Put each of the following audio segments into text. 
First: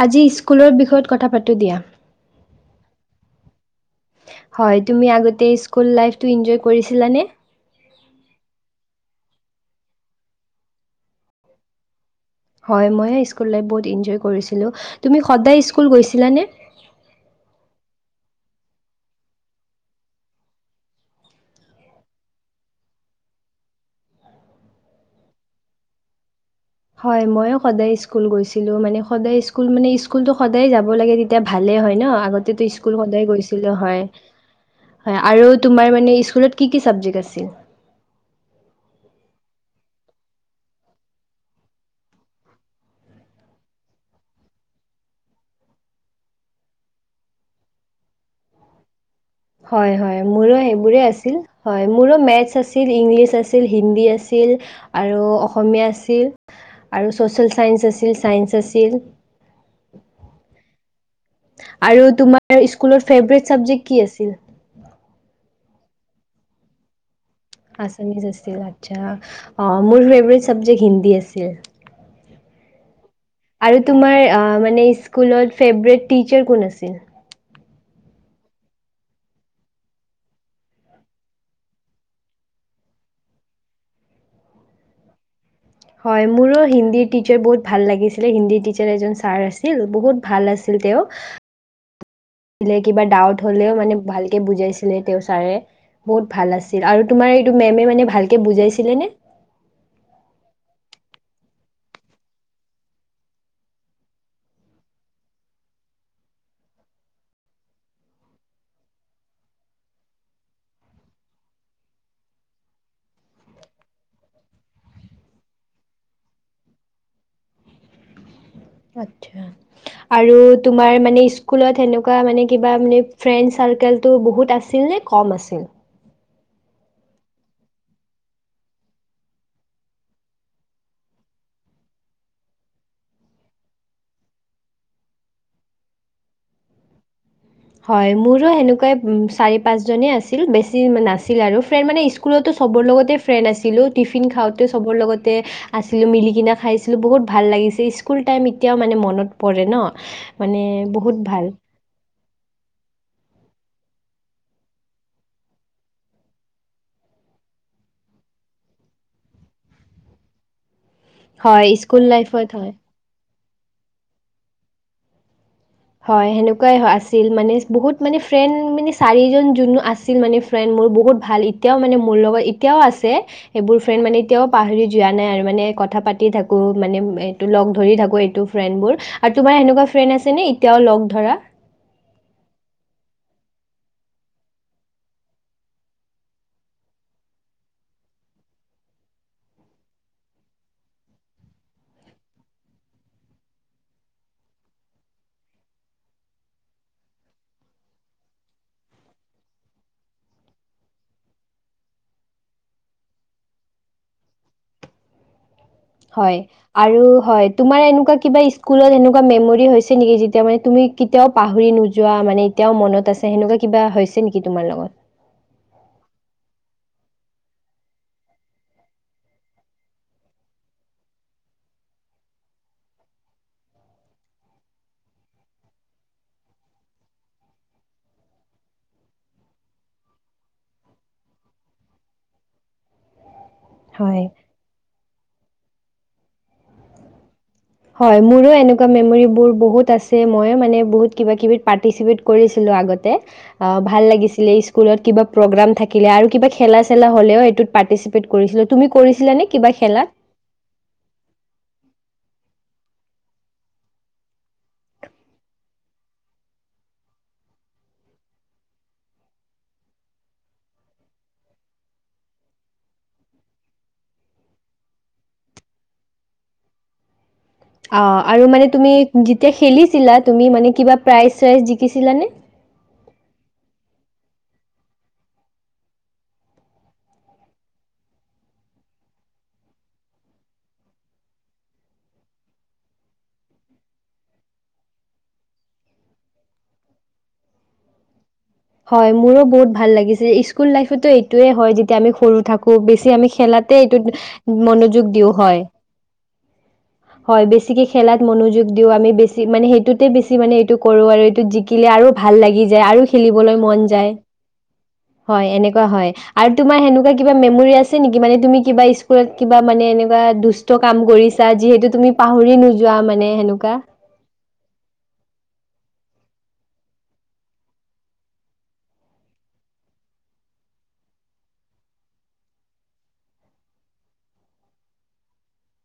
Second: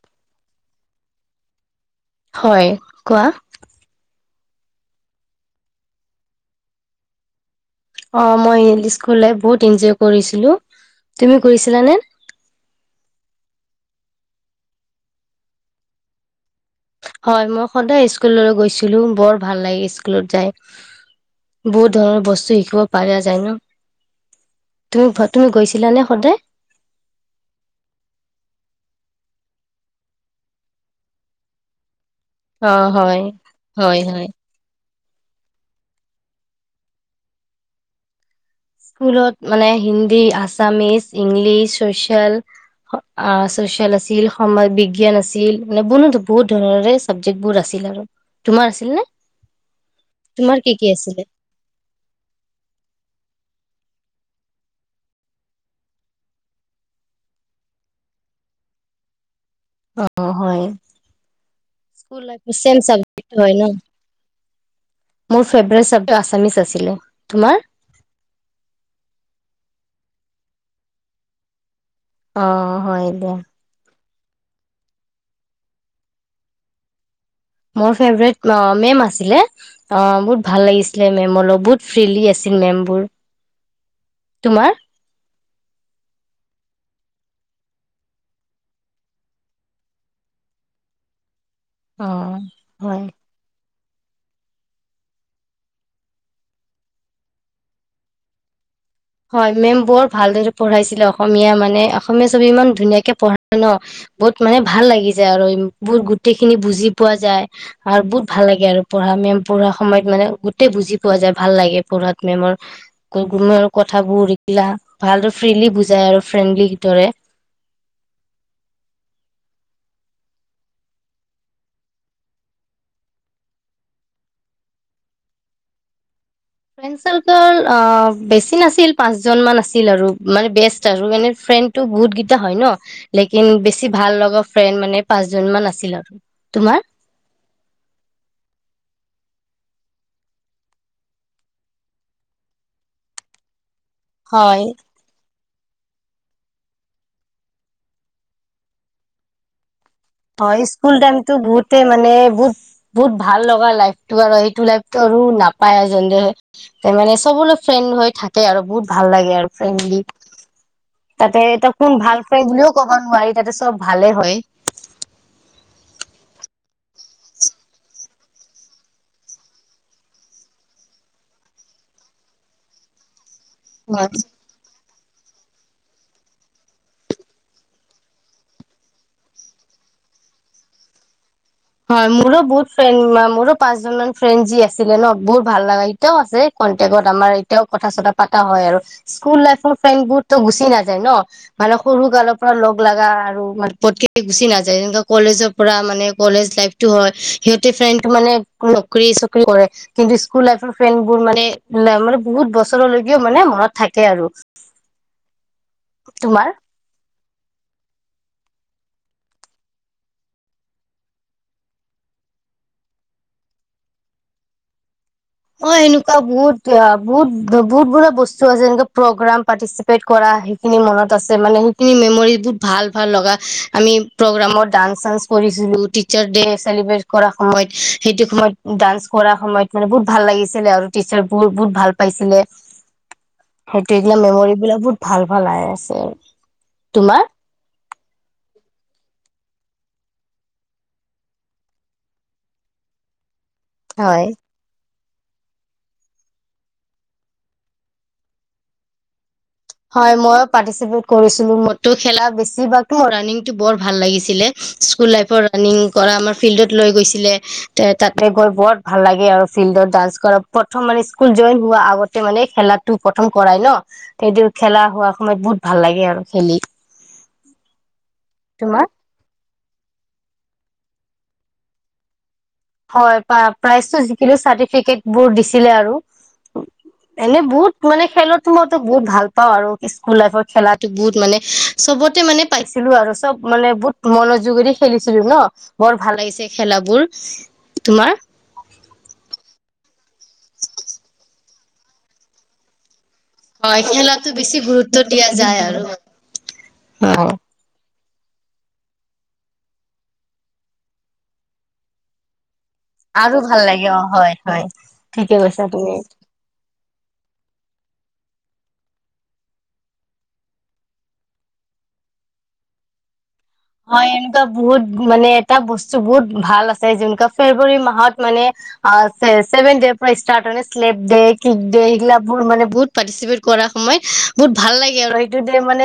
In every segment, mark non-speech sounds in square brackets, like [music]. আজি, স্কুলৰ বিষয়ত কথা পাতোঁ দিয়া। হয়, কোৱা? হয়, তুমি আগতে স্কুল লাইফটো এনজয় কৰিছিলানে? অ, মই ইস্কুল লাইফ বহুত এনজয় কৰিছিলো, তুমি কৰিছিলানে? হয়, মইও স্কুল লাইফ বহুত এনজয় কৰিছিলোঁ। তুমি সদায় স্কুল গৈছিলা নে? হয়, মই সদায় স্কুললৈ গৈছিলো, বৰ ভাল লাগে স্কুলত যায়। বহুত ধৰণৰ বস্তু শিকিব পাৰা যায় ন'? তুমি তুমি গৈছিলা নে সদায়? হয়, ময়ো সদায় স্কুল গৈছিলো মানে সদায় স্কুল মানে স্কুলতো সদায় যাব লাগে। তেতিয়া ভালে হয়, ন‌ আগতেতো অ স্কুল হয় সদায় গৈছিলো হয়। হয়, আৰু তোমাৰ মানে স্কুলত কি কি চাবজেক্ট আছিল? স্কুলত মানে Hindi Assamese English social. Social আছিল সমাজ বিজ্ঞান আছিল মানে বহু বহুত ধৰণৰে চাবজেক্ট বোৰ আছিল আৰু তোমাৰ আছিল নে? হয়, হয়, তোমাৰ মোৰো কি কি সেইবোৰে আছিলে আছিল। হয়, মোৰো মেথছ আছিল ইংলিছ আছিল হিন্দী আছিল। আৰু অসমীয়া আছিল আৰু ছচিয়েল চাইন্স আছিল চাইন্স আছিল। অ', হয়, আৰু স্কুল লাইফত তোমাৰ চেম স্কুলৰ চাব্জেক্ট ফেভৰেট হয়, ন চাবজেক্ট কি আছিল? মোৰ ফেভৰেট চাবজেক্ট আচামিচ আছিলে, তোমাৰ? আছামিছ আছিল আচ্ছা অ', মোৰ ফেভাৰেট চাব্জেক্ট হিন্দী আছিল। অ', হয়, দিয়া। আৰু তোমাৰ মানে স্কুলত ফেভৰেট টিচাৰ কোন আছিল? মোৰ ফেভৰেট মেম আছিলে। অ', বহুত ভাল লাগিছিলে মেম অলপ বহুত ফ্ৰীলি আছিল মেমবোৰ। তোমাৰ? হয়, মোৰো হিন্দীৰ টিচাৰ বহুত ভাল লাগিছিলে হিন্দী টিচাৰ এজন ছাৰ আছিল বহুত ভাল আছিল তেওঁ। অ'। ছিলে কিবা হয়। ডাউট হ'লেও মানে ভালকে বুজাইছিলে তেওঁ ছাৰে। বহুত ভাল আছিল আৰু তোমাৰ এইটো মেমে মানে ভালকে বুজাইছিলে নে? হয়, মেম বৰ ভাল দৰে পঢ়াইছিলে অসমীয়া মানে অসমীয়া ছবি ইমান পঢ়াই ন'। বহুত মানে ভাল লাগি যায় আৰু বহুত গোটেইখিনি বুজি পোৱা যায়। আৰু বহুত ভাল লাগে আৰু পঢ়া মেম পঢ়াৰ সময়ত মানে গোটেই বুজি পোৱা যায় ভাল লাগে পঢ়াত মেমৰ। কোনো কথাবোৰ উৰিকিলা ভাল ফ্ৰীলি বুজাই আৰু ফ্ৰেণ্ডলিদৰে। আচ্ছা। আৰু তোমাৰ মানে স্কুলত সেনেকুৱা মানে কিবা মানে ফ্ৰেণ্ড চাৰ্কোলটো বহুত আছিল নে? কম আছিল। ফ্ৰেড চাৰ্কোল বেছি নাছিল পাঁচজন মান আছিল আৰু মানে বেষ্ট আৰু এনে ফ্ৰেণ্ড টো বহুত কেইটা হয়, ন' লেকিন বেছি ভাল লগা ফ্ৰেণ্ড মানে পাঁচজন মান আছিল আৰু। তোমাৰ? হয়, মোৰো সেনেকুৱাই চাৰি পাঁচজনেই আছিল বেছি নাছিল আৰু ফ্ৰেণ্ড মানে স্কুলতো চবৰ লগতে ফ্ৰেণ্ড আছিলো টিফিন হয় খাওঁতে চবৰ লগতে আছিলোঁ মিলিকিনে খাইছিলোঁ বহুত ভাল লাগিছে, স্কুল টাইম এতিয়াও মানে মনত পৰে ন'। মানে হয়, স্কুল বহুত টাইমতটো ভাল। বহুত মানে বহুত বহুত ভাল লগা লাইফতটো আৰু সেইটো লাইফতটো আৰু নাপায় যে দে। তাৰ মানে চবলৈ ফ্ৰেণ্ড হৈ থাকে আৰু বহুত ভাল লাগে আৰু ফ্ৰেণ্ডলি। [inaudible] তাতে এটা কোন স্কুল ভাল ফ্ৰেণ্ড লাইফত হয়। বুলিও ক'ব নোৱাৰি, তাতে চব ভালে হয়। হয়, সেনেকুৱাই আছিল মানে বহুত মানে ফ্ৰেণ্ড মানে চাৰিজন যোনো আছিল মানে ফ্ৰেণ্ড মোৰ বহুত ভাল এতিয়াও মানে মোৰ লগত এতিয়াও আছে, এইবোৰ ফ্ৰেণ্ড হয় মানে এতিয়াও পাহৰি যোৱা নাই আৰু মানে কথা পাতি থাকোঁ মানে এইটো লগ ধৰি থাকোঁ এইটো ফ্ৰেণ্ডবোৰ। আৰু তোমাৰ এনেকুৱা ফ্ৰেণ্ড আছে নে এতিয়াও লগ ধৰা? হয়, মোৰো বহুত ফ্ৰেণ্ড মোৰো পাঁচজন মান ফ্ৰেণ্ড যি আছিলে ন' বহুত ভাল লগা। এতিয়াও আছে কণ্টেকত আমাৰ এতিয়াও কথা-চতা পতা হয়, আৰু। স্কুল লাইফৰ ফ্ৰেণ্ডবোৰতো গুচি নাযায়। মানে সৰু কালৰ পৰা লগ লগা আৰু পতেক গুচি নাযায় যেনেকে কলেজৰ পৰা মানে কলেজ লাইফটো হয় সিহঁতে ফ্ৰেণ্ডটো মানে নকৰি চকৰি কৰে। কিন্তু স্কুল লাইফৰ ফ্ৰেডবোৰ মানে মানে বহুত বছৰলৈকেও মানে মনত থাকে আৰু। হয়। তোমাৰ আৰু হয় তোমাৰ এনেকুৱা কিবা স্কুলত এনেকুৱা মেমৰি হৈছে নেকি যেতিয়া মানে তুমি কেতিয়াও পাহৰি নোযোৱা মানে এতিয়াও মনত আছে সেনেকুৱা কিবা হৈছে নেকি তোমাৰ লগত। অ', বহুত বহুত বহুত বুৰা আছে এনে প্ৰগ্ৰাম পাৰিচপেট কৰা সেইখিনি মনত আছে মানে সেইখিনি মেমৰি বহুত ভাল ভাল লগা আমি প্ৰগ্ৰামত চান্স কৰিছিলোঁ টিচাৰছ চেলিব্ৰেট কৰা সময়ত সেইটো সময়ত ডান্স কৰাৰ সময়ত মানে বহুত ভাল লাগিছিলে আৰু টিচাৰ বোৰ বহুত ভাল পাইছিলে সেইটো এইগিলা হয়। মেমৰিবলাক বহুত ভাল ভাল আহ আছে আৰু তোমাৰ। হয় মোৰো এনেকুৱা মেমৰি বোৰ বহুত আছে মই মানে বহুত কিবা -কিবি পাৰ্টিচেপিত কৰিছিলোঁ আগতে আ ভাল হয় লাগিছিলে স্ক- স্কুলত কিবা প্ৰগ্ৰাম থাকিলে আৰু কিবা চেলা হ'লেও সটোত পাৰ্টিচিপেট কৰিছিলোঁ তুমি কৰিছিলা নে? হয় মইও পাৰ্টিচিপেট কৰিছিলো মইও খেলা বেছি বা মোৰ ৰানিংটো বৰ ভাল লাগিছিলে। স্কুল লাইফৰ ৰানিং কৰা আমাৰ ফিল্ডত লৈ গৈছিলে তাতে গৈ বৰ ভাল লাগে আৰু ফিল্ডত ডান্স কৰা প্ৰথম মানে স্কুল জইন হোৱা আগতে মানে খেলাটো প্ৰথম কৰাই ন। সেইটো খেলা হোৱা সময়ত বহুত ভাল লাগে আৰু খেলি। অ', আৰু মানে তোমাৰ তুমি যেতিয়া খেলিছিলা তুমি মানে কিবা প্ৰাইজ চাইজ জিকিছিলা নে? হয় প্ৰাইজটো যিকিলো চাৰ্টিফিকেট বোৰ দিছিলে আৰু। এনে বহুত মানে খেলতো মইতো বহুত ভাল পাওঁ আৰু স্কুল লাইফৰ খেলাটো বহুত মানে চবতে মানে পাইছিলো আৰু চব মানে বহুত মনোযোগেদি খেলিছিলো ন। বৰ ভাল লাগিছে খেলাবোৰ তোমাৰ। হয় মোৰো বহুত ভাল লাগিছে স্কুল লাইফতো এইটোয়ে হয় যেতিয়া আমি সৰু থাকো বেছি আমি খেলাতে হয় এইটোত খেলাতো বেছি গুৰুত্ব মনোযোগ দিয়া দিও যায় হয়। আৰু অ হয় বে ছিকৈ খেলাত মনোযোগ দিওঁ আমি বেছি মানে সেইটোতে বেছি মানে এইটো কৰোঁ আৰু এইটোত জিকিলে আৰু ভাল লাগি যায় আৰু খেলিবলৈ ভাল মন লাগে অ যায় হয় হয় ঠিকে হয় কৈছা এনেকুৱা তুমি হয়। আৰু তোমাৰ সেনেকুৱা কিবা মেমৰি আছে নেকি মানে তুমি কিবা স্কুলত কিবা মানে এনেকুৱা দুষ্ট কাম কৰিছা যি হেতু তুমি পাহৰি নোযোৱা মানে সেনেকুৱা? হয় এনেকুৱা বহুত মানে এটা বস্তু বহুত ভাল আছে যেনেকুৱা ফেব্ৰুৱাৰী মাহত মানে আ চেভেন ডে পৰা ষ্টাৰট হয়, শ্লেপ ডে, কিক ডে সেইগিলা মানে বহুত পাৰ্টিচিপেট কৰা সময়ত বহুত ভাল লাগে আৰু সেইটো মানে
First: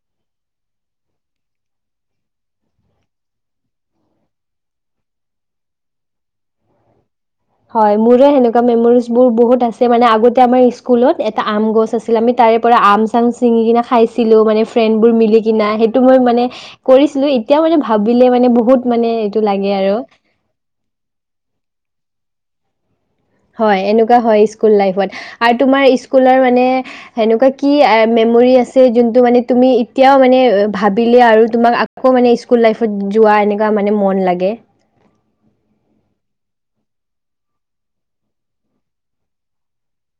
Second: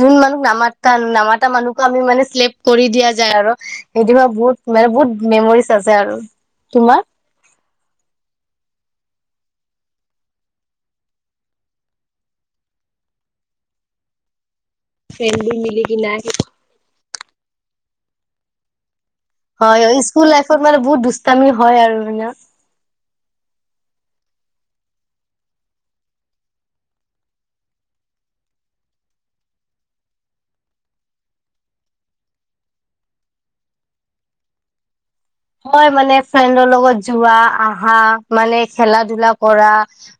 যোন মানুহ নামাতা নামাতা মানুহ ত আমি মানে শ্লেপ কৰি দিয়া যায় আৰু সেইটো বহুত মানে বহুত মেমৰিজ আছে আৰু। তোমাৰ? হয় মোৰো সেনেকুৱা মেমৰিজ বোৰ বহুত আছে মানে আগতে আমাৰ স্কুলত এটা আম গছ আ ছিল আমি তাৰে পৰা আম চাম চিঙি কিনে খাইছিলো মানে ফ্ৰেণ্ড বোৰ মিলি কিনা সেইটো মই মানে কৰিছিলো এতিয়াও মানে ভাবিলে মানে বহুত মানে লাগে হয় আৰু। স্কুল লাইফত মানে বহুত দুষ্টামি হয় আৰু মানে। হয় এনেকুৱা হয় স্কুল লাইফত আৰু তোমাৰ স্কুলৰ মানে সেনেকুৱা কি মেমৰি আছে যোনটো মানে তুমি এতিয়াও মানে ভাবিলে আৰু তোমাক আকৌ মানে স্কুল লাইফত যোৱা এনেকুৱা মানে মন লাগে। হয় মানে ফ্ৰেণ্ডৰ লগত যোৱা আহা মানে খেলা ধলা কৰা।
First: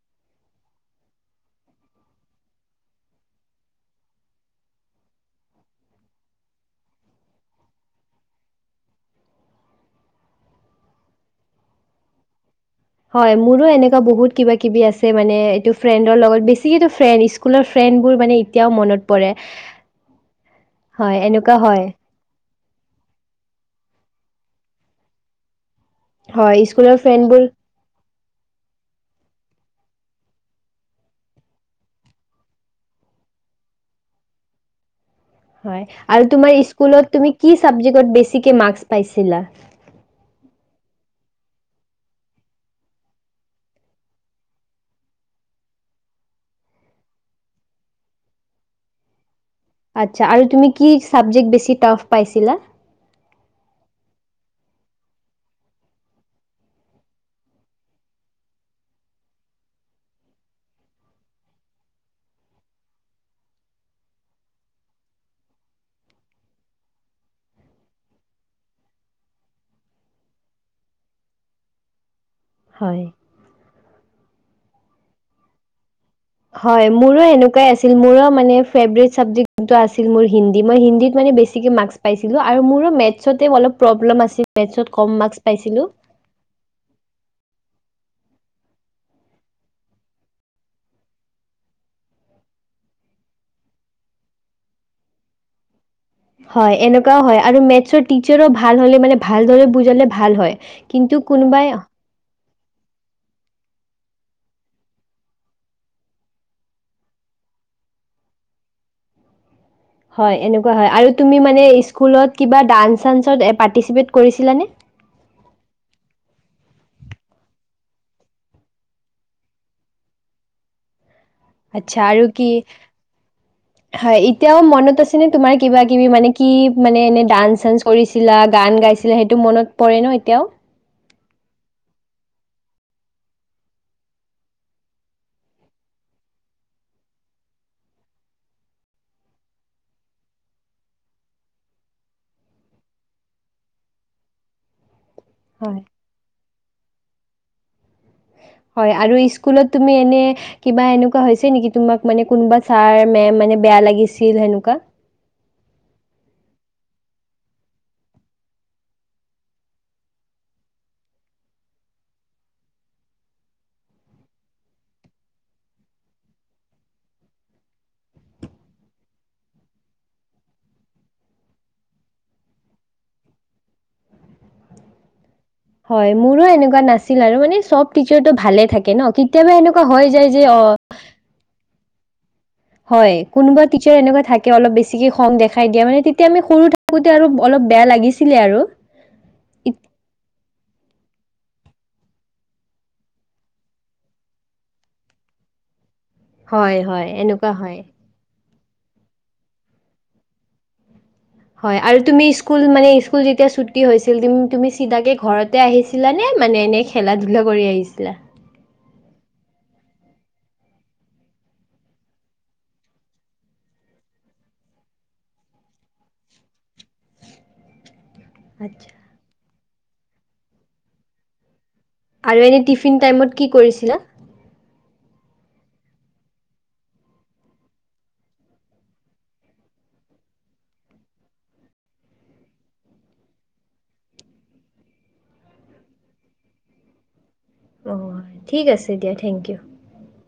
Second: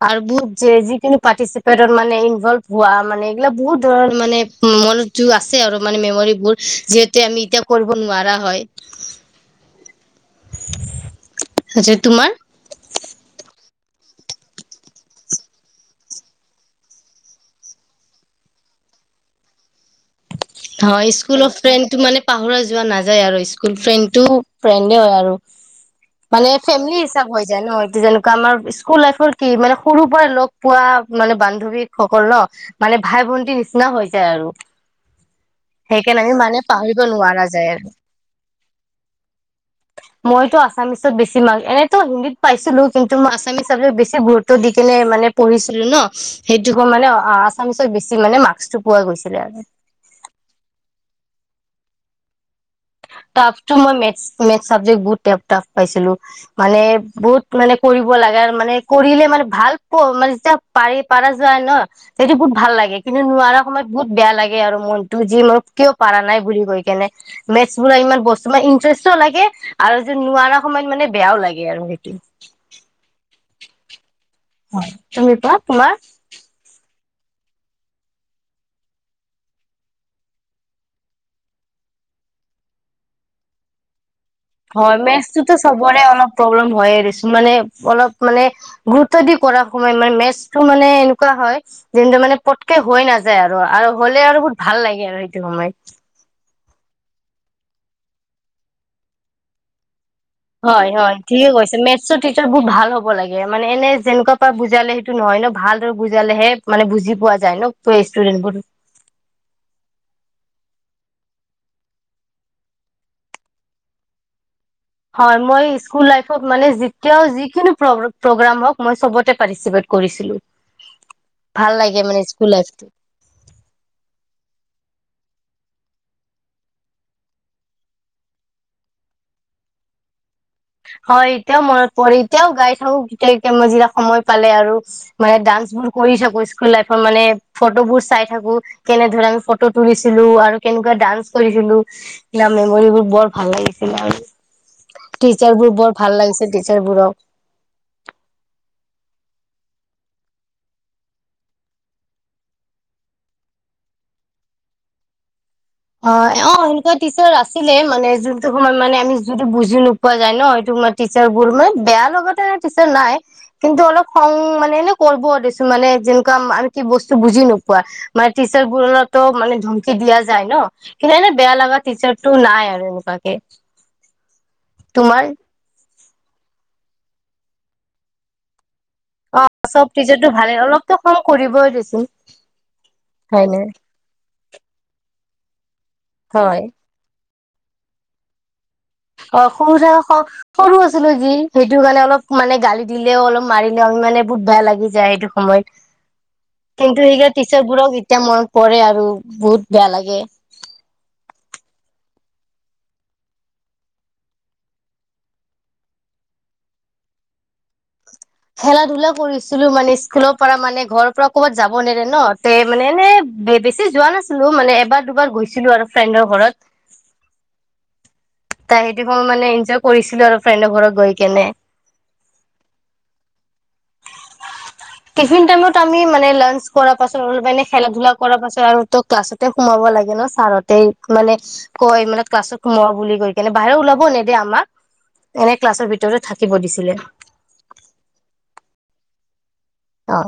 আৰু বহুত যে যিখিনি পাৰ্টিচিপেটত মানে ইনভলভ হোৱা মানে এইগিলাক বহুত ধৰৰ মানে মন টো আছে আৰু মানে মেমৰিবোৰ যিহেতু আমি এতিয়া কৰিব নোৱাৰা হয়। তোমাৰ? হয়, মোৰো এনেকুৱা বহুত কিবা কিবি আছে মানে এইটো ফ্ৰেণ্ডৰ লগত বেছিকেটো ফ্ৰেণ্ড। স্কুলৰ ফ্ৰেণ্ডবোৰ মানে এতিয়াও মনত পৰে। হয়, স্কুলৰ এনেকুৱা হয়। ফ্ৰেণ্ডটো মানে। পাহৰা যোৱা নাযায় আৰু স্কুল ফ্ৰেণ্ডেটো ফ্ৰেণ্ডে হয় আৰু। মানে হয়, স্কুলৰ ফেমেলি হিচাপ ফ্ৰেণ্ডবোৰ হৈ যায় ন, এইটো যেনেকুৱা আমাৰ স্কুল লাইফৰ কি মানে সৰুৰ পৰাই লগ পোৱা, মানে বান্ধৱীসকল ন। মানে ভাই ভন্টি নিচিনা হৈ যায় আৰু। হয়, সেইকাৰণে আৰু আমি তোমাৰ মানে পাহৰিব স্কুলত তুমি নোৱাৰা কি যায় আৰু চাবজেক্ট ট বেছিকে মাৰ্কচ পাইছিলা? মইতো আছামিছত বেছি মাৰ্ক, এনেটো হিন্দীত পাইছিলো কিন্তু মই আছামিছত ছাবজেক্ট বেছি গুৰুত্ব দি কেনে মানে পঢ়িছিলো ন, সেইটো মানে আছামিছত বেছি মানে মাৰ্কচটো পোৱা গৈছিলে আৰু। আচ্ছা। আৰু তুমি কি চাবজেক্ট বেছি টাফ পাইছিলা? টাফটো মই মেথচ, মেথচ চাবেক্টটো বহুত টাফ পাইছিলো। মানে বহুত মানে কৰিব লাগে মানে কৰিলে মানে ভাল পোৱা মানে পাৰি পাৰা যায় ন। এইটো বহুত ভাল লাগে কিন্তু নোৱাৰা সময়ত বহুত বেয়া লাগে আৰু মনতো যে মই কিয় পাৰা নাই বুলি কৈ কেনে। মেথচ বোৰ ইমান বস্তু মানে ইণ্টাৰেষ্টও লাগে। আৰু যে, নোৱাৰা সময়ত মানে বেয়াও লাগে আৰু সেইটো। হয়। হয়, তুমি [unintelligible] তোমাৰ। হয়, মোৰো এনেকুৱাই আছিল মোৰো মানে ফেভৰেট চাবজেক্ট আছিল মোৰ হিন্দী, মই হিন্দীত মানে বেছ চিকে মাৰ্কচ পাইছিলোঁ, আৰু মোৰো মেথছতে অলপ প্ৰব্লেম আছিল। মেথছত হয়, কম মাৰ্কচ মেথছতোটো পাইছিলোঁ চবৰে অলপ প্ৰব্লেম হয়ে দেচোন মানে অলপ মানে গুৰুত্ব দি কৰা সময়, মানে মেথছটো মানে এনেকুৱা হয় [unintelligible] মানে পতকে হৈ নাযায় আৰু, আৰু হ'লে আৰু বহুত ভাল লাগে আৰু সেইটো সময়ত। হয়, এনেকুৱাও হয়, আৰু মেথছৰ টিচাৰো ভাল হ'লে মানে ভালদৰে বুজালে ভাল হয়, কিন্তু কোনোবাই। চ' টিচাৰবোৰ ভাল হ'ব লাগে মানে এনে যেনেকোৱাপা বুজালে সেইটো নহয় ন' ভালদৰে বুজালেহে মানে বুজি পোৱা যায় ন' [unintelligible] ষ্টুডেন্টবোৰ। হয়, এনেকুৱা হয়, আৰু তুমি মানে ইস্কুলত কিবা ডান্স, চান্সত এই পাৰ্টিচিপেট কৰিছিলানে? হয়, মই ইস্কুল লাইফত মানে যেতিয়াও যিকোনো প্ৰ-প্ৰগ্ৰাম হওঁক মই চবতে পাৰ্টিচিপেত কৰিছিলোঁ। আচ্ছা আৰু কি? লাইফটো। হয়, এতিয়াও মনত আছেনে তোমাৰ কিবা কিবি মানে কি মানে এনে ডান্স চানস কৰিছিলা গান গাইছিলা, সেইটো মনত পৰে ন' এতিয়াও? হয়, এতিয়াও মনত পৰে এতিয়াও গাই থাকোঁ [unintelligible] সময় পালে আৰু। মানে ডান্স বোৰ কৰি থাকোঁ, ইস্কুল লাইফত মানে ফটোবোৰ চাই থাকোঁ। কেনেধৰনে ফটো তুলিছিলোঁ আৰু কেনেকুৱা ডান্স কৰিছিলোঁ। [unintelligible] মেমৰিবোৰ বৰ ভাল লাগিছিলে আৰু। টিচাৰবোৰ হয় বৰ ভাল লাগিছে, টিচাৰবোৰক। হয়, আৰু ইস্কুলত তুমি এনে কিবা এনেকুৱা হৈছে নেকি? তোমাক মানে কোনোবা ছাৰ, মেম মানে বেয়া লাগিছিল সেনেকুৱা? অ', অ', সেনেকুৱা টিচাৰ আছিলে মানে যোনটো সময়ত মানে আমি যোনটো বুজি নো পোৱা যায় ন' সেইটো সময়ত টিচাৰবোৰ মানে বেয়া লগতে টিচাৰ নাই। কিন্তু অলপ খং মানে এনেও কৰব দেচোন মানে যেনেকুৱা আমি কি বস্তু বুজি নোপোৱা। মানে টিচাৰবোৰতো মানে ধমকি দিয়া যায় ন? কিন্তু এনে বেয়া লগা টিচাৰটো নাই আৰু এনেকুৱাকে। তোমাৰ? হয়, মোৰো এনেকুৱা নাছিল আৰু মানে চব টিচাৰটো ভালে থাকে ন' কি অ', চব টিচাৰটো ভালেই অলপতো খং কৰিবই দেচোন। হয়, কোনোবা টিচাৰ এনেকুৱা থাকে অলপ বেছিকে খং দেখাই দিয়া মানে তেতিয়া আমি হয় সৰু থাক থাকোঁতে আৰু অলপ বেয়া লাগিছিলে আৰু। অ', ইত- সৰুতে আকৌ সৰু আছিলোঁ যি সেইটো কাৰণে অলপ মানে গালি দিলেও অলপ মাৰিলেও আৰু মানে বহুত বেয়া লাগি যায় সেইটো সময়ত। উম কিন্তু সেইবোৰ টিচাৰবোৰক এতিয়া মনত পৰে আৰু বহুত বেয়া লাগে। হয়, আৰু তুমি ইস্কুল মানে ইস্কুল যেতিয়া ছুটী হৈছিল তুমি-তুমি চিধাকে ঘৰত তে আহিছিলানে মানে এনেই খেলা ধূলা কৰি আহিছিলা? খেলা ধূলা কৰিছিলোঁ মানে ইস্কুলৰ পৰা মানে ঘৰৰ পৰা কৰ'বাত যাব নেদে ন' তে মানে এনে বে-বেছি যোৱা নাছিলোঁ মানে এবাৰ, দুবাৰ গৈছিলোঁ আৰু ফ্ৰেণ্ডৰ ঘৰত। তা আচ্ছা সেইটো সময় মানে ইনজয় কৰিছিলোঁ আৰু ফ্ৰেণ্ডৰ ঘৰত গৈ কেনে। আৰু এনে টিফিন টাইমত কি কৰিছিলা? টিফিন টাইমত আমি মানে লাঞ্চ কৰা পাছত মানে খেলা ধূলা কৰা পাছত আৰু ত' ক্লাছত তে সোমাব লাগে ন ছাৰহঁতে মানে কয় ক্লাছত সোমোৱা বুলি কৈ এনে বাহিৰ ওলাব নেদে আমাক এনে ক্লাছৰ ভিতৰতে থাকিব দিছিলে। অ', ঠিক আছে দিয়া থেংক ইউ। অ'।